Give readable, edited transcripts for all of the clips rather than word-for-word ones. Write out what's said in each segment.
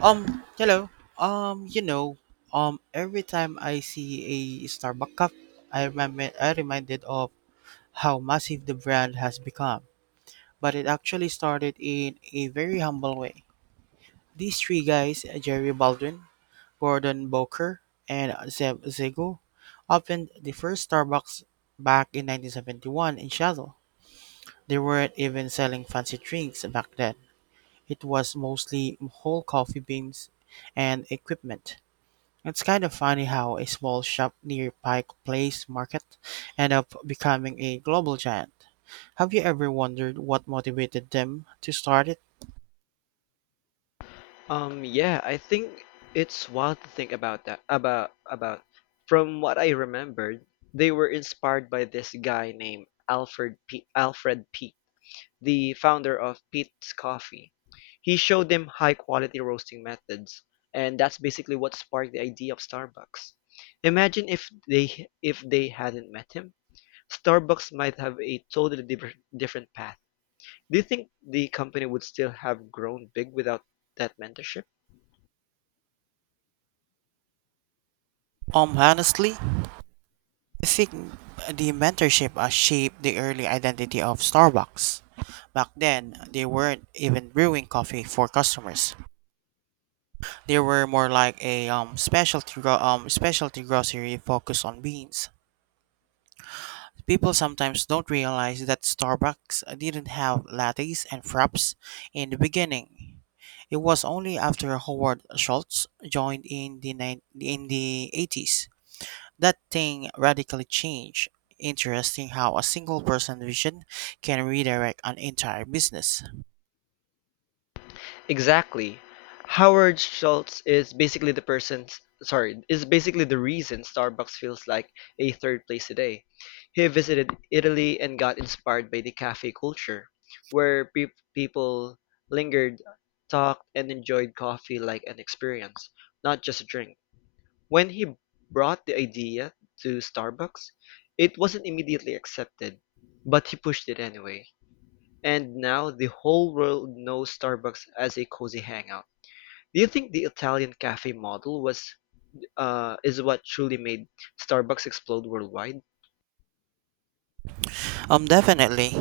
Hello. Um, you know, every time I see a Starbucks cup, I remember I reminded of how massive the brand has become. But it actually started in a very humble way. These three guys, Jerry Baldwin, Gordon Boker, and Zeb Zego, opened the first Starbucks back in 1971 in Seattle. They weren't even selling fancy drinks back then. It was mostly whole coffee beans and equipment. It's kinda funny how a small shop near Pike Place Market ended up becoming a global giant. Have you ever wondered what motivated them to start it? Yeah, I think it's wild to think about that. About from what I remembered, they were inspired by this guy named Alfred P. Alfred Peet, the founder of Peet's Coffee. He showed them high quality roasting methods, and that's basically what sparked the idea of Starbucks. Imagine if they hadn't met him, Starbucks might have a totally different path. Do you think the company would still have grown big without that mentorship? Honestly, I think the mentorship shaped the early identity of Starbucks. Back then, they weren't even brewing coffee for customers. They were more like a specialty grocery focused on beans. People sometimes don't realize that Starbucks didn't have lattes and fraps in the beginning. It was only after Howard Schultz joined in the nine in the 80s that thing radically changed. Interesting how a single person vision can redirect an entire business. Exactly. Howard Schultz is basically the reason Starbucks feels like a third place today. He visited Italy and got inspired by the cafe culture, where people lingered, talked, and enjoyed coffee like an experience, not just a drink. When he brought the idea to Starbucks, it wasn't immediately accepted, but he pushed it anyway. And now the whole world knows Starbucks as a cozy hangout. Do you think the Italian cafe model was is what truly made Starbucks explode worldwide? Definitely.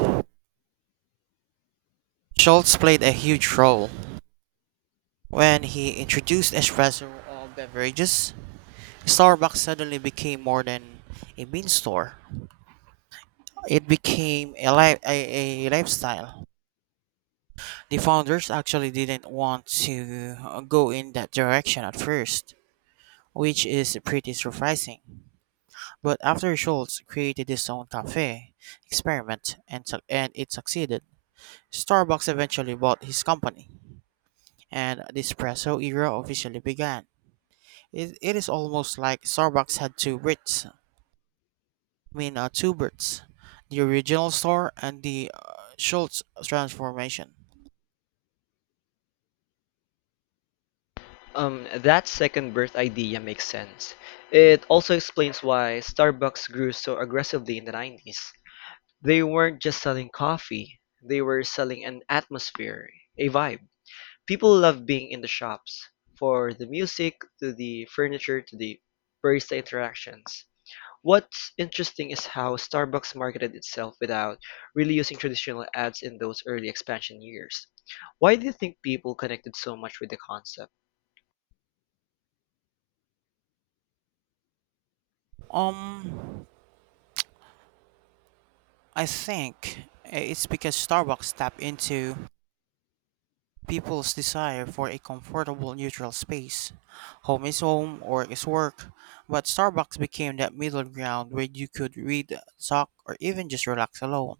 Schultz played a huge role. When he introduced espresso beverages, Starbucks suddenly became more than a bean store. It became a lifestyle. The founders actually didn't want to go in that direction at first, which is pretty surprising. But after Schultz created his own cafe experiment and it succeeded, Starbucks eventually bought his company, and the espresso era officially began. It is almost like Starbucks had two Brits, the original store and the Schultz transformation. That second birth idea makes sense. It also explains why Starbucks grew so aggressively in the 90s. They weren't just selling coffee, they were selling an atmosphere, a vibe. People love being in the shops, for the music, to the furniture, to the barista interactions. What's interesting is how Starbucks marketed itself without really using traditional ads in those early expansion years. Why do you think people connected so much with the concept? Um, I think it's because Starbucks tapped into people's desire for a comfortable, neutral space. Home is home, work is work. But Starbucks became that middle ground where you could read, talk, or even just relax alone.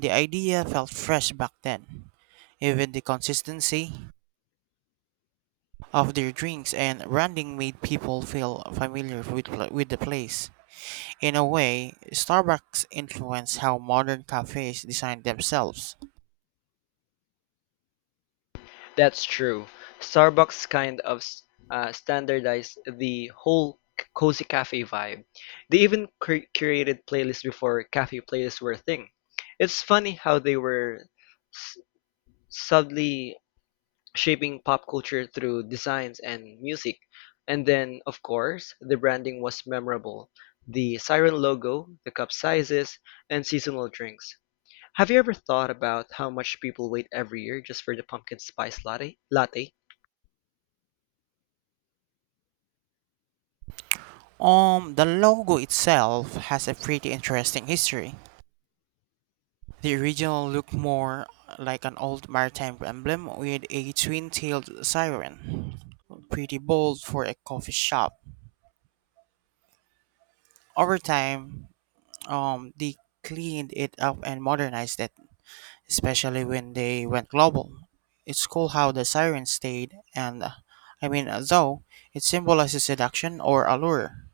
The idea felt fresh back then. Even the consistency of their drinks and branding made people feel familiar with the place. In a way, Starbucks influenced how modern cafes design themselves. That's true. Starbucks kind of standardized the whole cozy cafe vibe. They even curated playlists before cafe playlists were a thing. It's funny how they were s- subtly shaping pop culture through designs and music. And then, of course, the branding was memorable. The siren logo, the cup sizes, and seasonal drinks. Have you ever thought about how much people wait every year just for the pumpkin spice latte? The logo itself has a pretty interesting history. The original looked more like an old maritime emblem with a twin tailed siren. Pretty bold for a coffee shop. Over time, they cleaned it up and modernized it, especially when they went global. It's cool how the siren stayed, though, it symbolizes seduction or allure,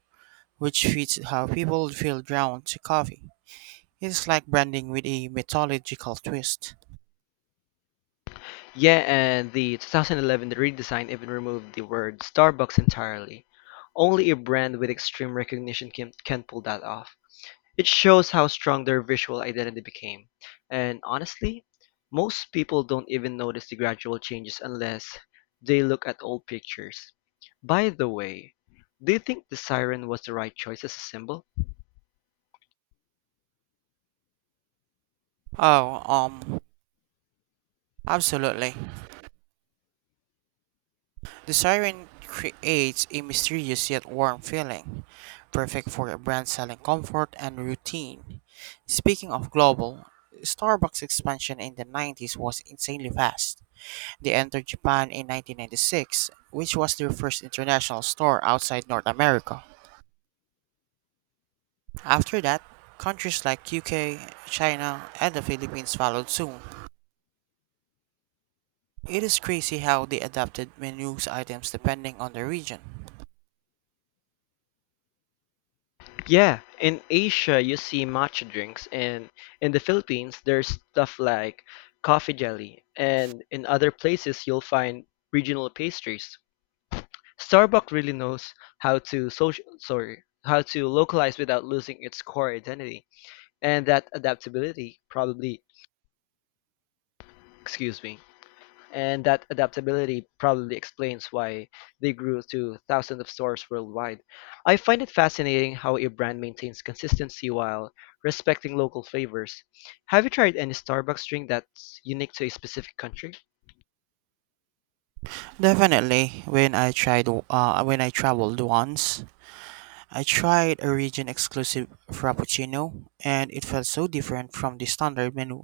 which fits how people feel drawn to coffee. It's like branding with a mythological twist. Yeah, and the 2011 redesign even removed the word Starbucks entirely. Only a brand with extreme recognition can pull that off. It shows how strong their visual identity became, and honestly, most people don't even notice the gradual changes unless they look at old pictures. By the way, do you think the siren was the right choice as a symbol? Oh, um, Absolutely. The siren creates a mysterious yet warm feeling, perfect for a brand selling comfort and routine. Speaking of global, Starbucks expansion in the 90s was insanely fast. They entered Japan in 1996, which was their first international store outside North America. After that, countries like UK, China, and the Philippines followed soon. It is crazy how they adapted menus items depending on the region. Yeah, in Asia you see matcha drinks, and in the Philippines there's stuff like coffee jelly, and in other places you'll find regional pastries. Starbuck really knows how to localize without losing its core identity, and that adaptability excuse me, probably explains why they grew to thousands of stores worldwide. I find it fascinating how a brand maintains consistency while respecting local flavors. Have you tried any Starbucks drink that's unique to a specific country? Definitely, when I tried when I traveled once, I tried a region exclusive frappuccino and it felt so different from the standard menu.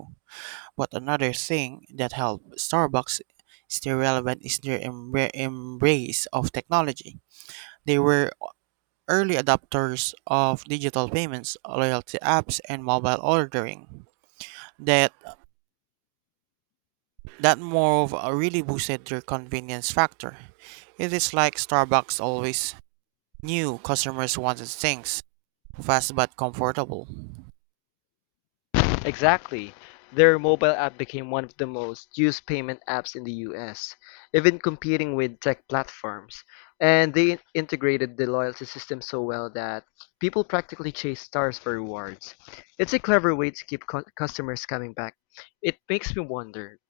But another thing that helped Starbucks stay relevant is their embrace of technology. They were early adopters of digital payments, loyalty apps, and mobile ordering that That move really boosted their convenience factor. It is like Starbucks always knew customers wanted things fast but comfortable. Exactly. Their mobile app became one of the most used payment apps in the US, even competing with tech platforms. And they integrated the loyalty system so well that people practically chase stars for rewards. It's a clever way to keep customers coming back. It makes me wonder,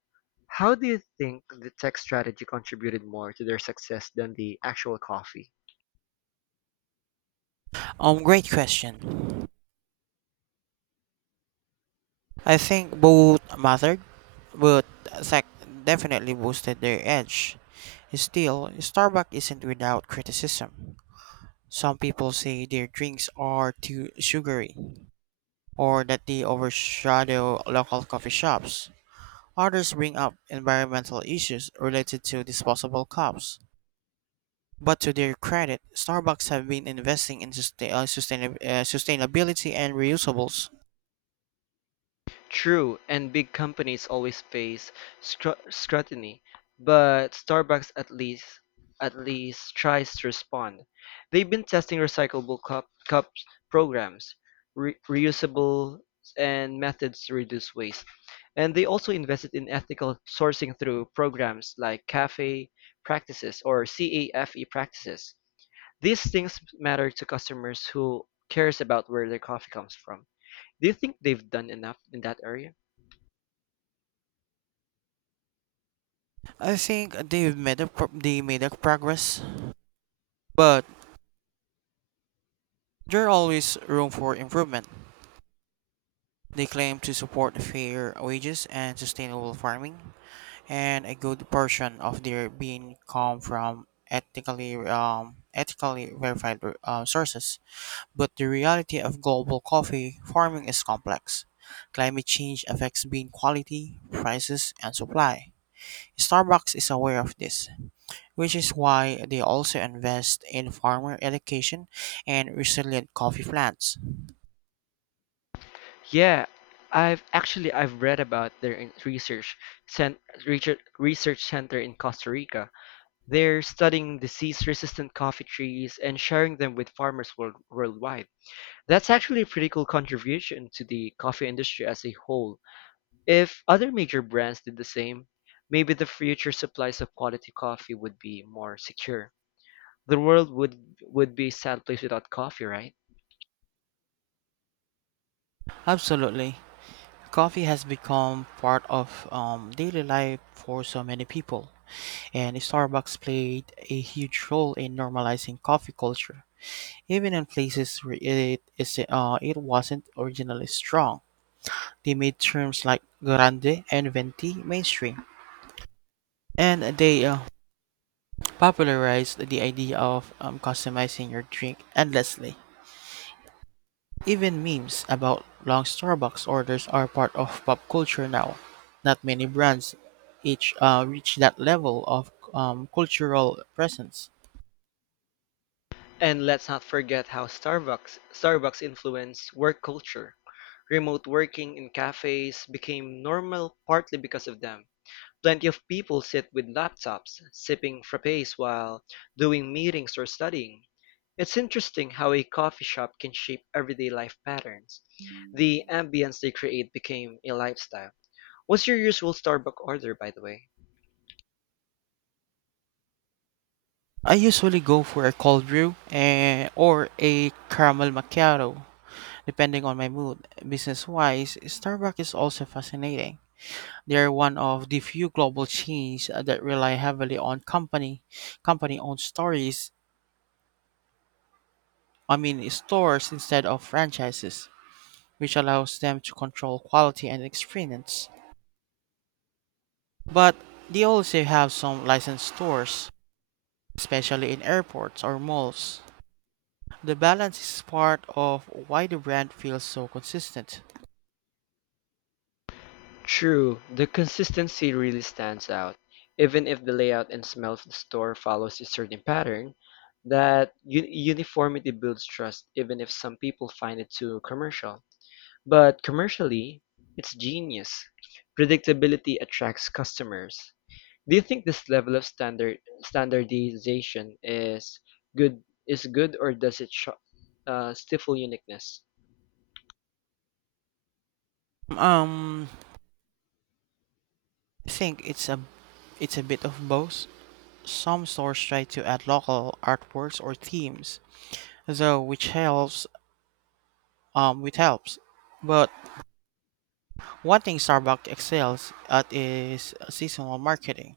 how do you think the tech strategy contributed more to their success than the actual coffee? Great question. I think both mattered, but tech definitely boosted their edge. Still, Starbucks isn't without criticism. Some people say their drinks are too sugary, or that they overshadow local coffee shops. Others bring up environmental issues related to disposable cups. But to their credit, Starbucks have been investing in sustainability and reusables. True, and big companies always face scrutiny, but Starbucks at least tries to respond. They've been testing recyclable cups programs, reusable and methods to reduce waste. And they also invested in ethical sourcing through programs like cafe practices or CAFE practices. These things matter to customers who cares about where their coffee comes from. Do you think they've done enough in that area? I think they made a progress, but there's always room for improvement. They claim to support fair wages and sustainable farming, and a good portion of their being come from ethically verified sources. But the reality of global coffee farming is complex. Climate change affects bean quality, prices, and supply. Starbucks is aware of this, which is why they also invest in farmer education and resilient coffee plants. Yeah, I've actually I've read about their cent- research center in Costa Rica. They're studying disease-resistant coffee trees and sharing them with farmers worldwide. That's actually a pretty cool contribution to the coffee industry as a whole. If other major brands did the same, maybe the future supplies of quality coffee would be more secure. The world would be a sad place without coffee, right? Absolutely. Coffee has become part of daily life for so many people, and Starbucks played a huge role in normalizing coffee culture. Even in places where it wasn't originally strong, they made terms like grande and venti mainstream, and they popularized the idea of customizing your drink endlessly. Even memes about long Starbucks orders are part of pop culture now. Not many brands each reach that level of cultural presence. And let's not forget how Starbucks influenced work culture. Remote working in cafes became normal partly because of them. Plenty of people sit with laptops, sipping frappes while doing meetings or studying. It's interesting how a coffee shop can shape everyday life patterns. The ambience they create became a lifestyle. What's your usual Starbucks order, by the way? I usually go for a cold brew or a caramel macchiato. Depending on my mood, business wise, Starbucks is also fascinating. They are one of the few global chains that rely heavily on company owned stories I mean stores instead of franchises, which allows them to control quality and experience. But they also have some licensed stores, especially in airports or malls. The balance is part of why the brand feels so consistent. True, the consistency really stands out. Even if the layout and smell of the store follows a certain pattern, that uniformity builds trust even if some people find it too commercial. But commercially, it's genius. Predictability attracts customers. Do you think this level of standard standardization is good is good or does it stifle uniqueness? Um I think it's a bit of both. Some stores try to add local artworks or themes, though which helps. But one thing Starbucks excels at is seasonal marketing.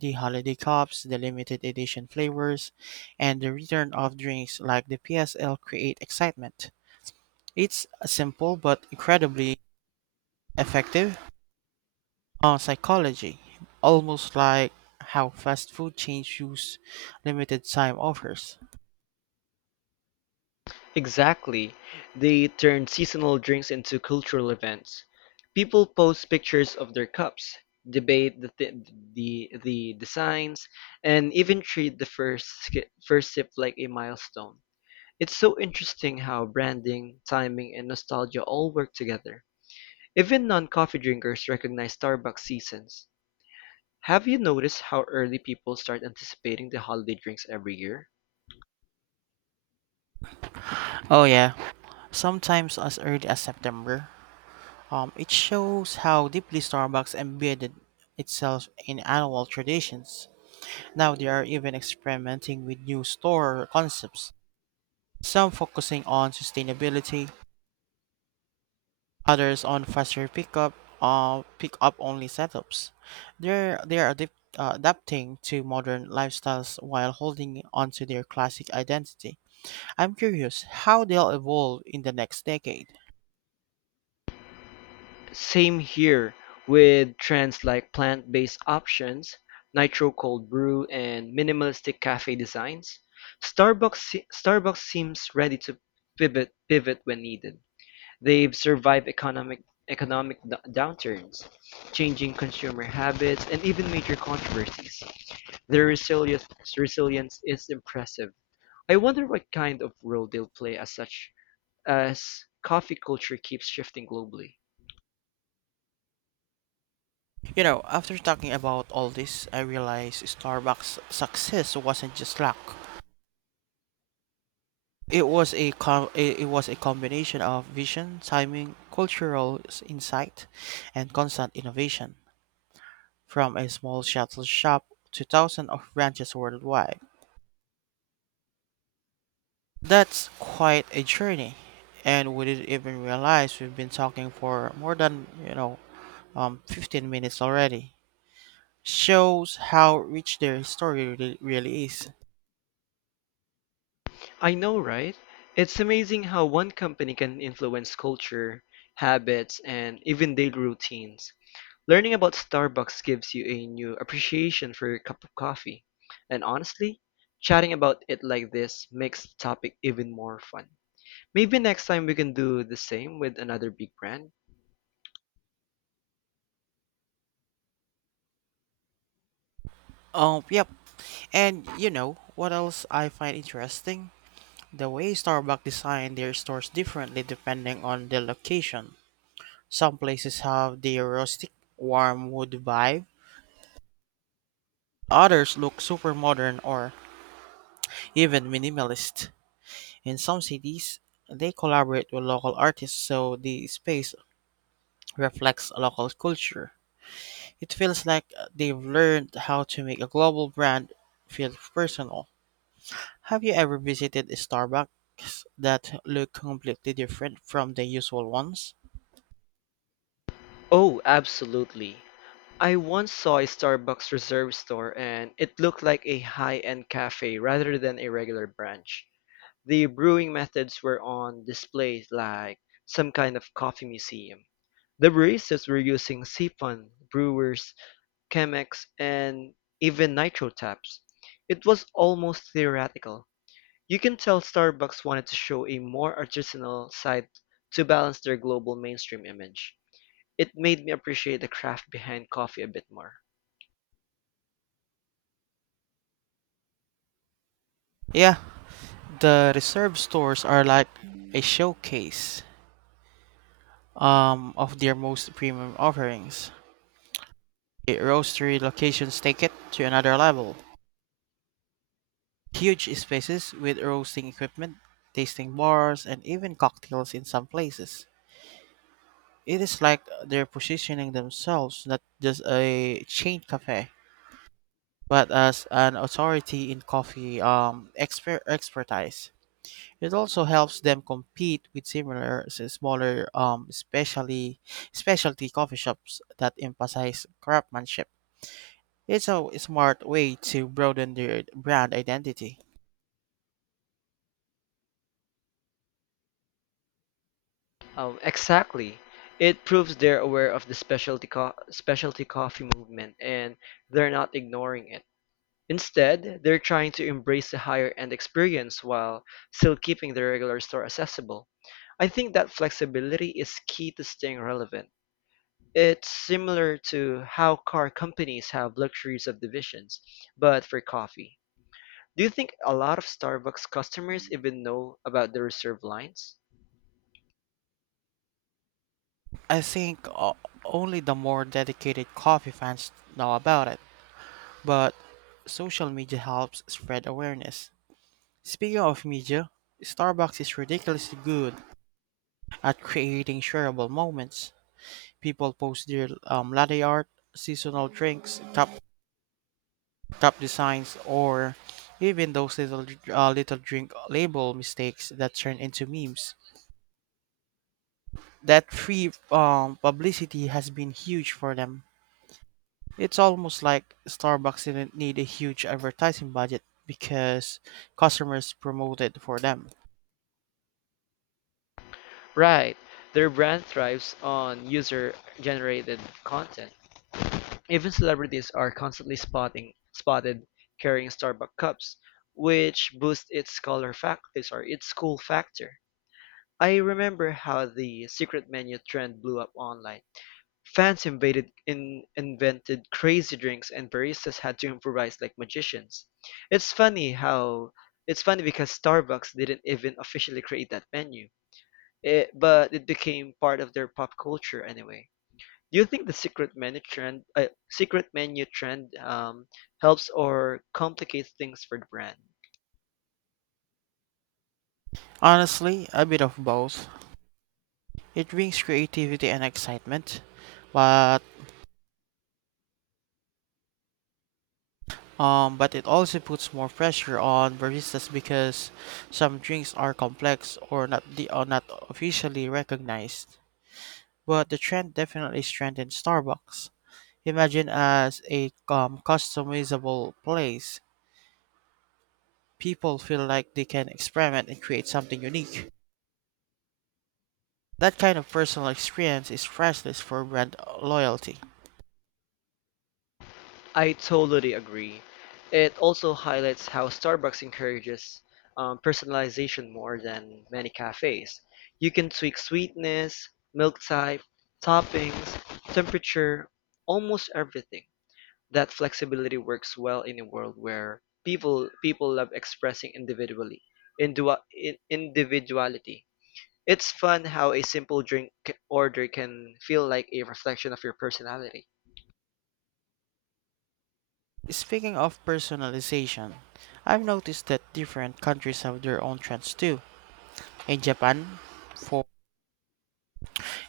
The holiday cups, the limited edition flavors, and the return of drinks like the PSL create excitement. It's a simple but incredibly effective on psychology, almost like how fast food chain use limited time offers. Exactly. They turned seasonal drinks into cultural events. People post pictures of their cups, debate the th- the designs, and even treat the first sip like a milestone. It's so interesting how branding, timing, and nostalgia all work together. Even non-coffee drinkers recognize Starbucks seasons. Have you noticed how early people start anticipating the holiday drinks every year? Oh yeah, sometimes as early as September. It shows how deeply Starbucks embedded itself in annual traditions. Now they are even experimenting with new store concepts, some focusing on sustainability, others on faster pickup, pick up only setups. They are adapting to modern lifestyles while holding onto their classic identity. I'm curious how they'll evolve in the next decade. Same here with trends like plant-based options, nitro cold brew, and minimalistic cafe designs. Starbucks seems ready to pivot when needed. They've survived economic downturns, changing consumer habits, and even major controversies. Their resilience is impressive. I wonder what kind of role they'll play as such as coffee culture keeps shifting globally. You know, after talking about all this, I realized Starbucks' success wasn't just luck. It was a com- it was a combination of vision, timing, cultural insight, and constant innovation. From a small shuttle shop to thousands of branches worldwide. That's quite a journey, and we didn't even realize we've been talking for more than 15 minutes already. Shows how rich their history really, really is. I know, right? It's amazing how one company can influence culture, habits, and even daily routines. Learning about Starbucks gives you a new appreciation for your cup of coffee. And honestly, chatting about it like this makes the topic even more fun. Maybe next time we can do the same with another big brand? Yep. And you know what else I find interesting? The way Starbucks design their stores differently depending on the location. Some places have the rustic, warm wood vibe. Others look super modern or even minimalist. In some cities, they collaborate with local artists so the space reflects local culture. It feels like they've learned how to make a global brand feel personal. Have you ever visited a Starbucks that look completely different from the usual ones? Oh, absolutely. I once saw a Starbucks reserve store and it looked like a high end cafe rather than a regular branch. The brewing methods were on display like some kind of coffee museum. The baristas were using siphon brewers, Chemex, and even nitro taps. It was almost theoretical. You can tell Starbucks wanted to show a more artisanal side to balance their global mainstream image. It made me appreciate the craft behind coffee a bit more. Yeah, the reserve stores are like a showcase of their most premium offerings. The roastery locations take it to another level. Huge spaces with roasting equipment, tasting bars, and even cocktails in some places. It is like they're positioning themselves not just a chain cafe, but as an authority in coffee expertise. It also helps them compete with similar smaller specially specialty coffee shops that emphasize craftsmanship. It's a smart way to broaden their brand identity. Exactly. It proves they're aware of the specialty coffee movement and they're not ignoring it. Instead, they're trying to embrace the higher end experience while still keeping the regular store accessible. I think that flexibility is key to staying relevant. It's similar to how car companies have luxury subdivisions, but for coffee. Do you think a lot of Starbucks customers even know about the reserve lines? I think o- Only the more dedicated coffee fans know about it, but social media helps spread awareness. Speaking of media, Starbucks is ridiculously good at creating shareable moments. People post their latte art, seasonal drinks, top designs, or even those little little drink label mistakes that turn into memes. That free publicity has been huge for them. It's almost like Starbucks didn't need a huge advertising budget because customers promoted for them. Right. Their brand thrives on user-generated content. Even celebrities are constantly spotting spotted carrying Starbucks cups, which boosts its cool factor. I remember how the secret menu trend blew up online. Fans invaded and invented crazy drinks and baristas had to improvise like magicians. It's funny how it's funny because Starbucks didn't even officially create that menu. But it became part of their pop culture anyway. Do you think the secret menu trend helps or complicates things for the brand? Honestly, a bit of both. It brings creativity and excitement, but but it also puts more pressure on baristas because some drinks are complex or not officially recognized. But the trend definitely strengthened Starbucks. Imagine as a customizable place. People feel like they can experiment and create something unique. That kind of personal experience is priceless for brand loyalty. I totally agree. It also highlights how Starbucks encourages personalization more than many cafes. You can tweak sweetness, milk type, toppings, temperature, almost everything. That flexibility works well in a world where people love expressing individuality. It's fun how a simple drink order can feel like a reflection of your personality. Speaking of personalization, I've noticed that different countries have their own trends too. In Japan, for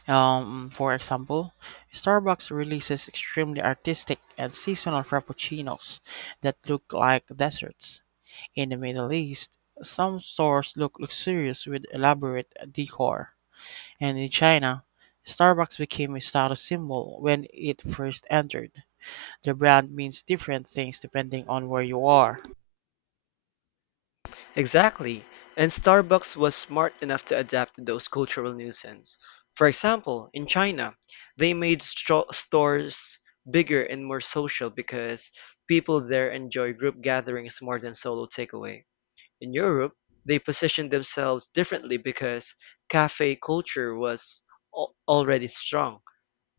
for example, Starbucks releases extremely artistic and seasonal frappuccinos that look like deserts. In the Middle East, some stores look luxurious with elaborate decor. And in China, Starbucks became a status symbol when it first entered. The brand means different things depending on where you are. Exactly. And Starbucks was smart enough to adapt to those cultural nuisances. For example, in China, they made stro stores bigger and more social because people there enjoy group gatherings more than solo takeaway. In Europe, they positioned themselves differently because cafe culture was al already strong.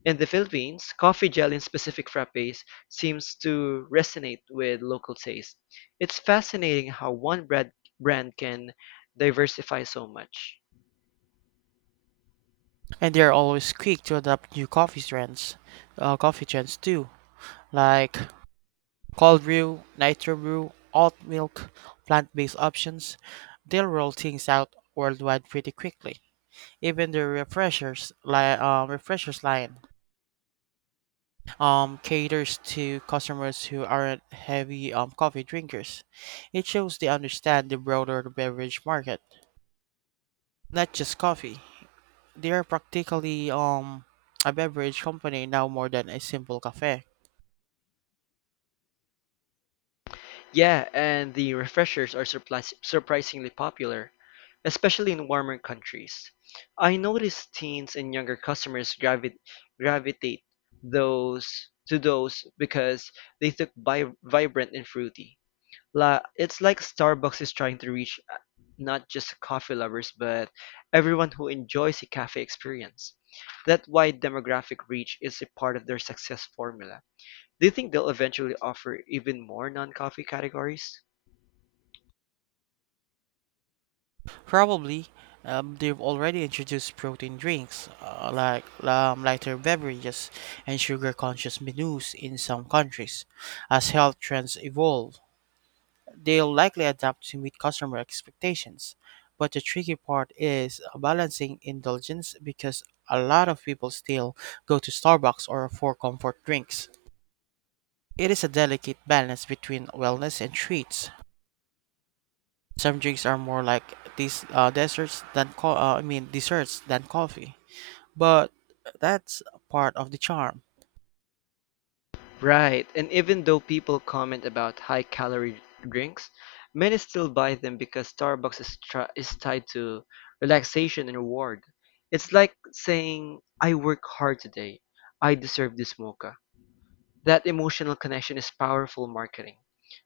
In the Philippines, coffee gel in specific frappes seems to resonate with local taste. It's fascinating how one brand can diversify so much. And they are always quick to adapt new coffee trends, too, like cold brew, nitro brew, oat milk, plant-based options. They'll roll things out worldwide pretty quickly. Even the refreshers line caters to customers who aren't heavy coffee drinkers. It shows they understand the broader beverage market, not just coffee. They are practically a beverage company now more than a simple cafe. Yeah, and the refreshers are surprisingly popular, especially in warmer countries. I notice teens and younger customers gravitate those to those because they look vibrant and fruity. It's like Starbucks is trying to reach not just coffee lovers, but everyone who enjoys a cafe experience. That wide demographic reach is a part of their success formula. Do you think they'll eventually offer even more non-coffee categories? Probably, they've already introduced protein drinks, lighter beverages, and sugar conscious menus in some countries. As health trends evolve, they'll likely adapt to meet customer expectations. But the tricky part is balancing indulgence because a lot of people still go to Starbucks or for comfort drinks. It is a delicate balance between wellness and treats. Some drinks are more like these desserts than co- I mean desserts than coffee. But that's part of the charm. Right, and even though people comment about high-calorie drinks, many still buy them because Starbucks is tied to relaxation and reward. It's like saying, I work hard today. I deserve this mocha. That emotional connection is powerful marketing.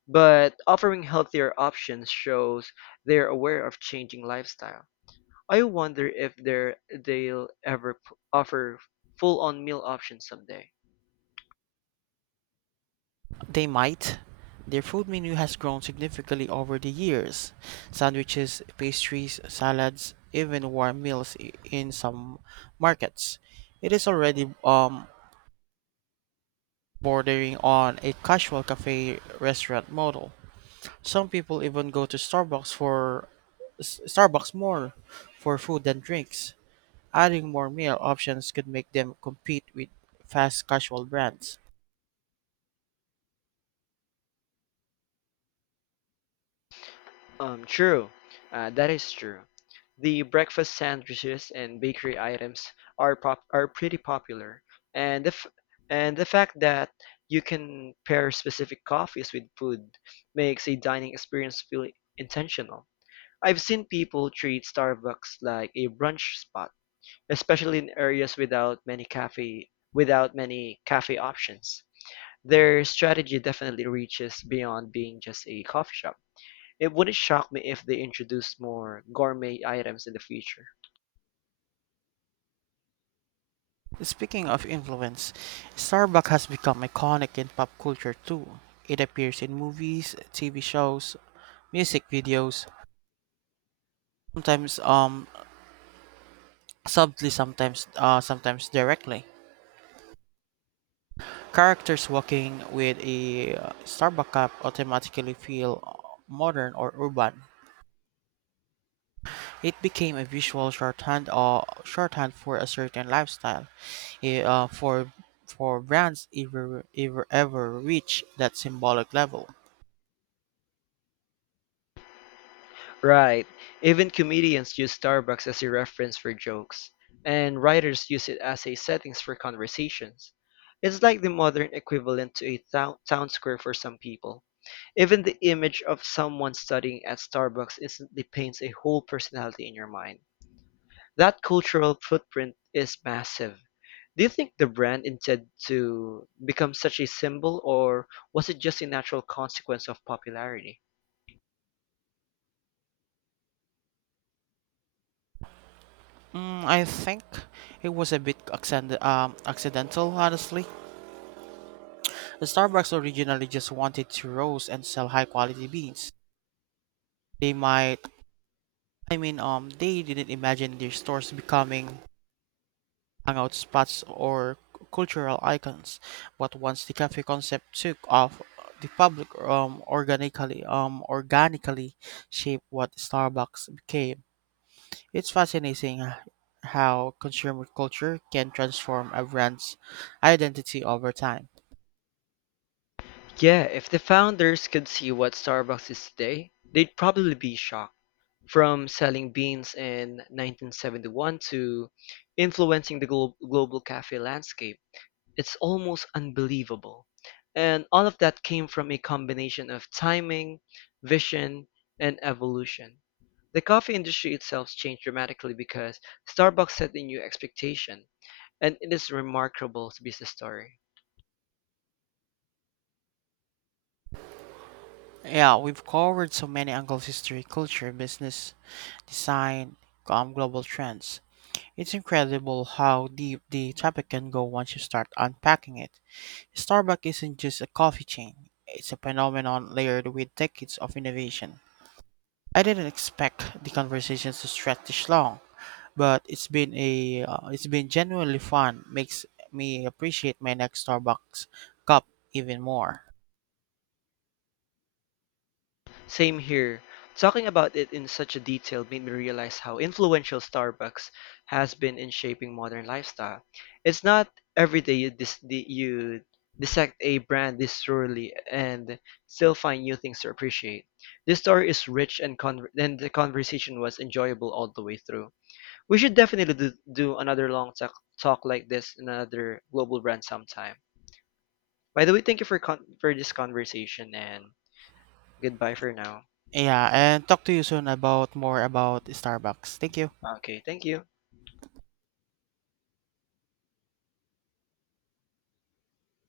But offering healthier options shows they're aware of changing lifestyle. I wonder if there they'll ever offer full-on meal options someday. They might. Their food menu has grown significantly over the years. Sandwiches, pastries, salads, even warm meals in some markets. It is already bordering on a casual cafe restaurant model. Some people even go to Starbucks for S- Starbucks more for food than drinks. Adding more meal options could make them compete with fast casual brands. True. That is true. The breakfast sandwiches and bakery items are pretty popular, and the f and the fact that you can pair specific coffees with food makes a dining experience feel intentional. I've seen people treat Starbucks like a brunch spot, especially in areas without many cafe options. Their strategy definitely reaches beyond being just a coffee shop. It wouldn't shock me if they introduced more gourmet items in the future. Speaking of influence, Starbucks has become iconic in pop culture too. It appears in movies, TV shows, music videos, sometimes subtly, sometimes directly. Characters walking with a Starbucks cup automatically feel modern or urban. It became a visual shorthand for a certain lifestyle, eh, uh, for for brands ever reach that symbolic level. Right. Even comedians use Starbucks as a reference for jokes, and writers use it as a settings for conversations. It's like the modern equivalent to a town square for some people. Even the image of someone studying at Starbucks instantly paints a whole personality in your mind. That cultural footprint is massive. Do you think the brand intended to become such a symbol, or was it just a natural consequence of popularity? I think it was a bit accidental, honestly. Starbucks originally just wanted to roast and sell high quality beans. They might, I mean, they didn't imagine their stores becoming hangout spots or cultural icons. But once the cafe concept took off, the public organically shaped what Starbucks became. It's fascinating how consumer culture can transform a brand's identity over time. Yeah, if the founders could see what Starbucks is today, they'd probably be shocked. From selling beans in 1971 to influencing the global cafe landscape. It's almost unbelievable. And all of that came from a combination of timing, vision, and evolution. The coffee industry itself changed dramatically because Starbucks set a new expectation, and it is remarkable to be the story. Yeah, we've covered so many angles: history, culture, business, design, global trends. It's incredible how deep the topic can go once you start unpacking it. Starbucks isn't just a coffee chain, it's a phenomenon layered with decades of innovation. I didn't expect the conversations to stretch this long, but it's been genuinely fun. Makes me appreciate my next Starbucks cup even more. Same here. Talking about it in such a detail made me realize how influential Starbucks has been in shaping modern lifestyle. It's not every day you dissect a brand this thoroughly and still find new things to appreciate. This story is rich and the conversation was enjoyable all the way through. We should definitely do another long talk like this in another global brand sometime. By the way, thank you for this conversation and goodbye for now. Yeah, and talk to you soon about more about Starbucks. Thank you. Okay, thank you.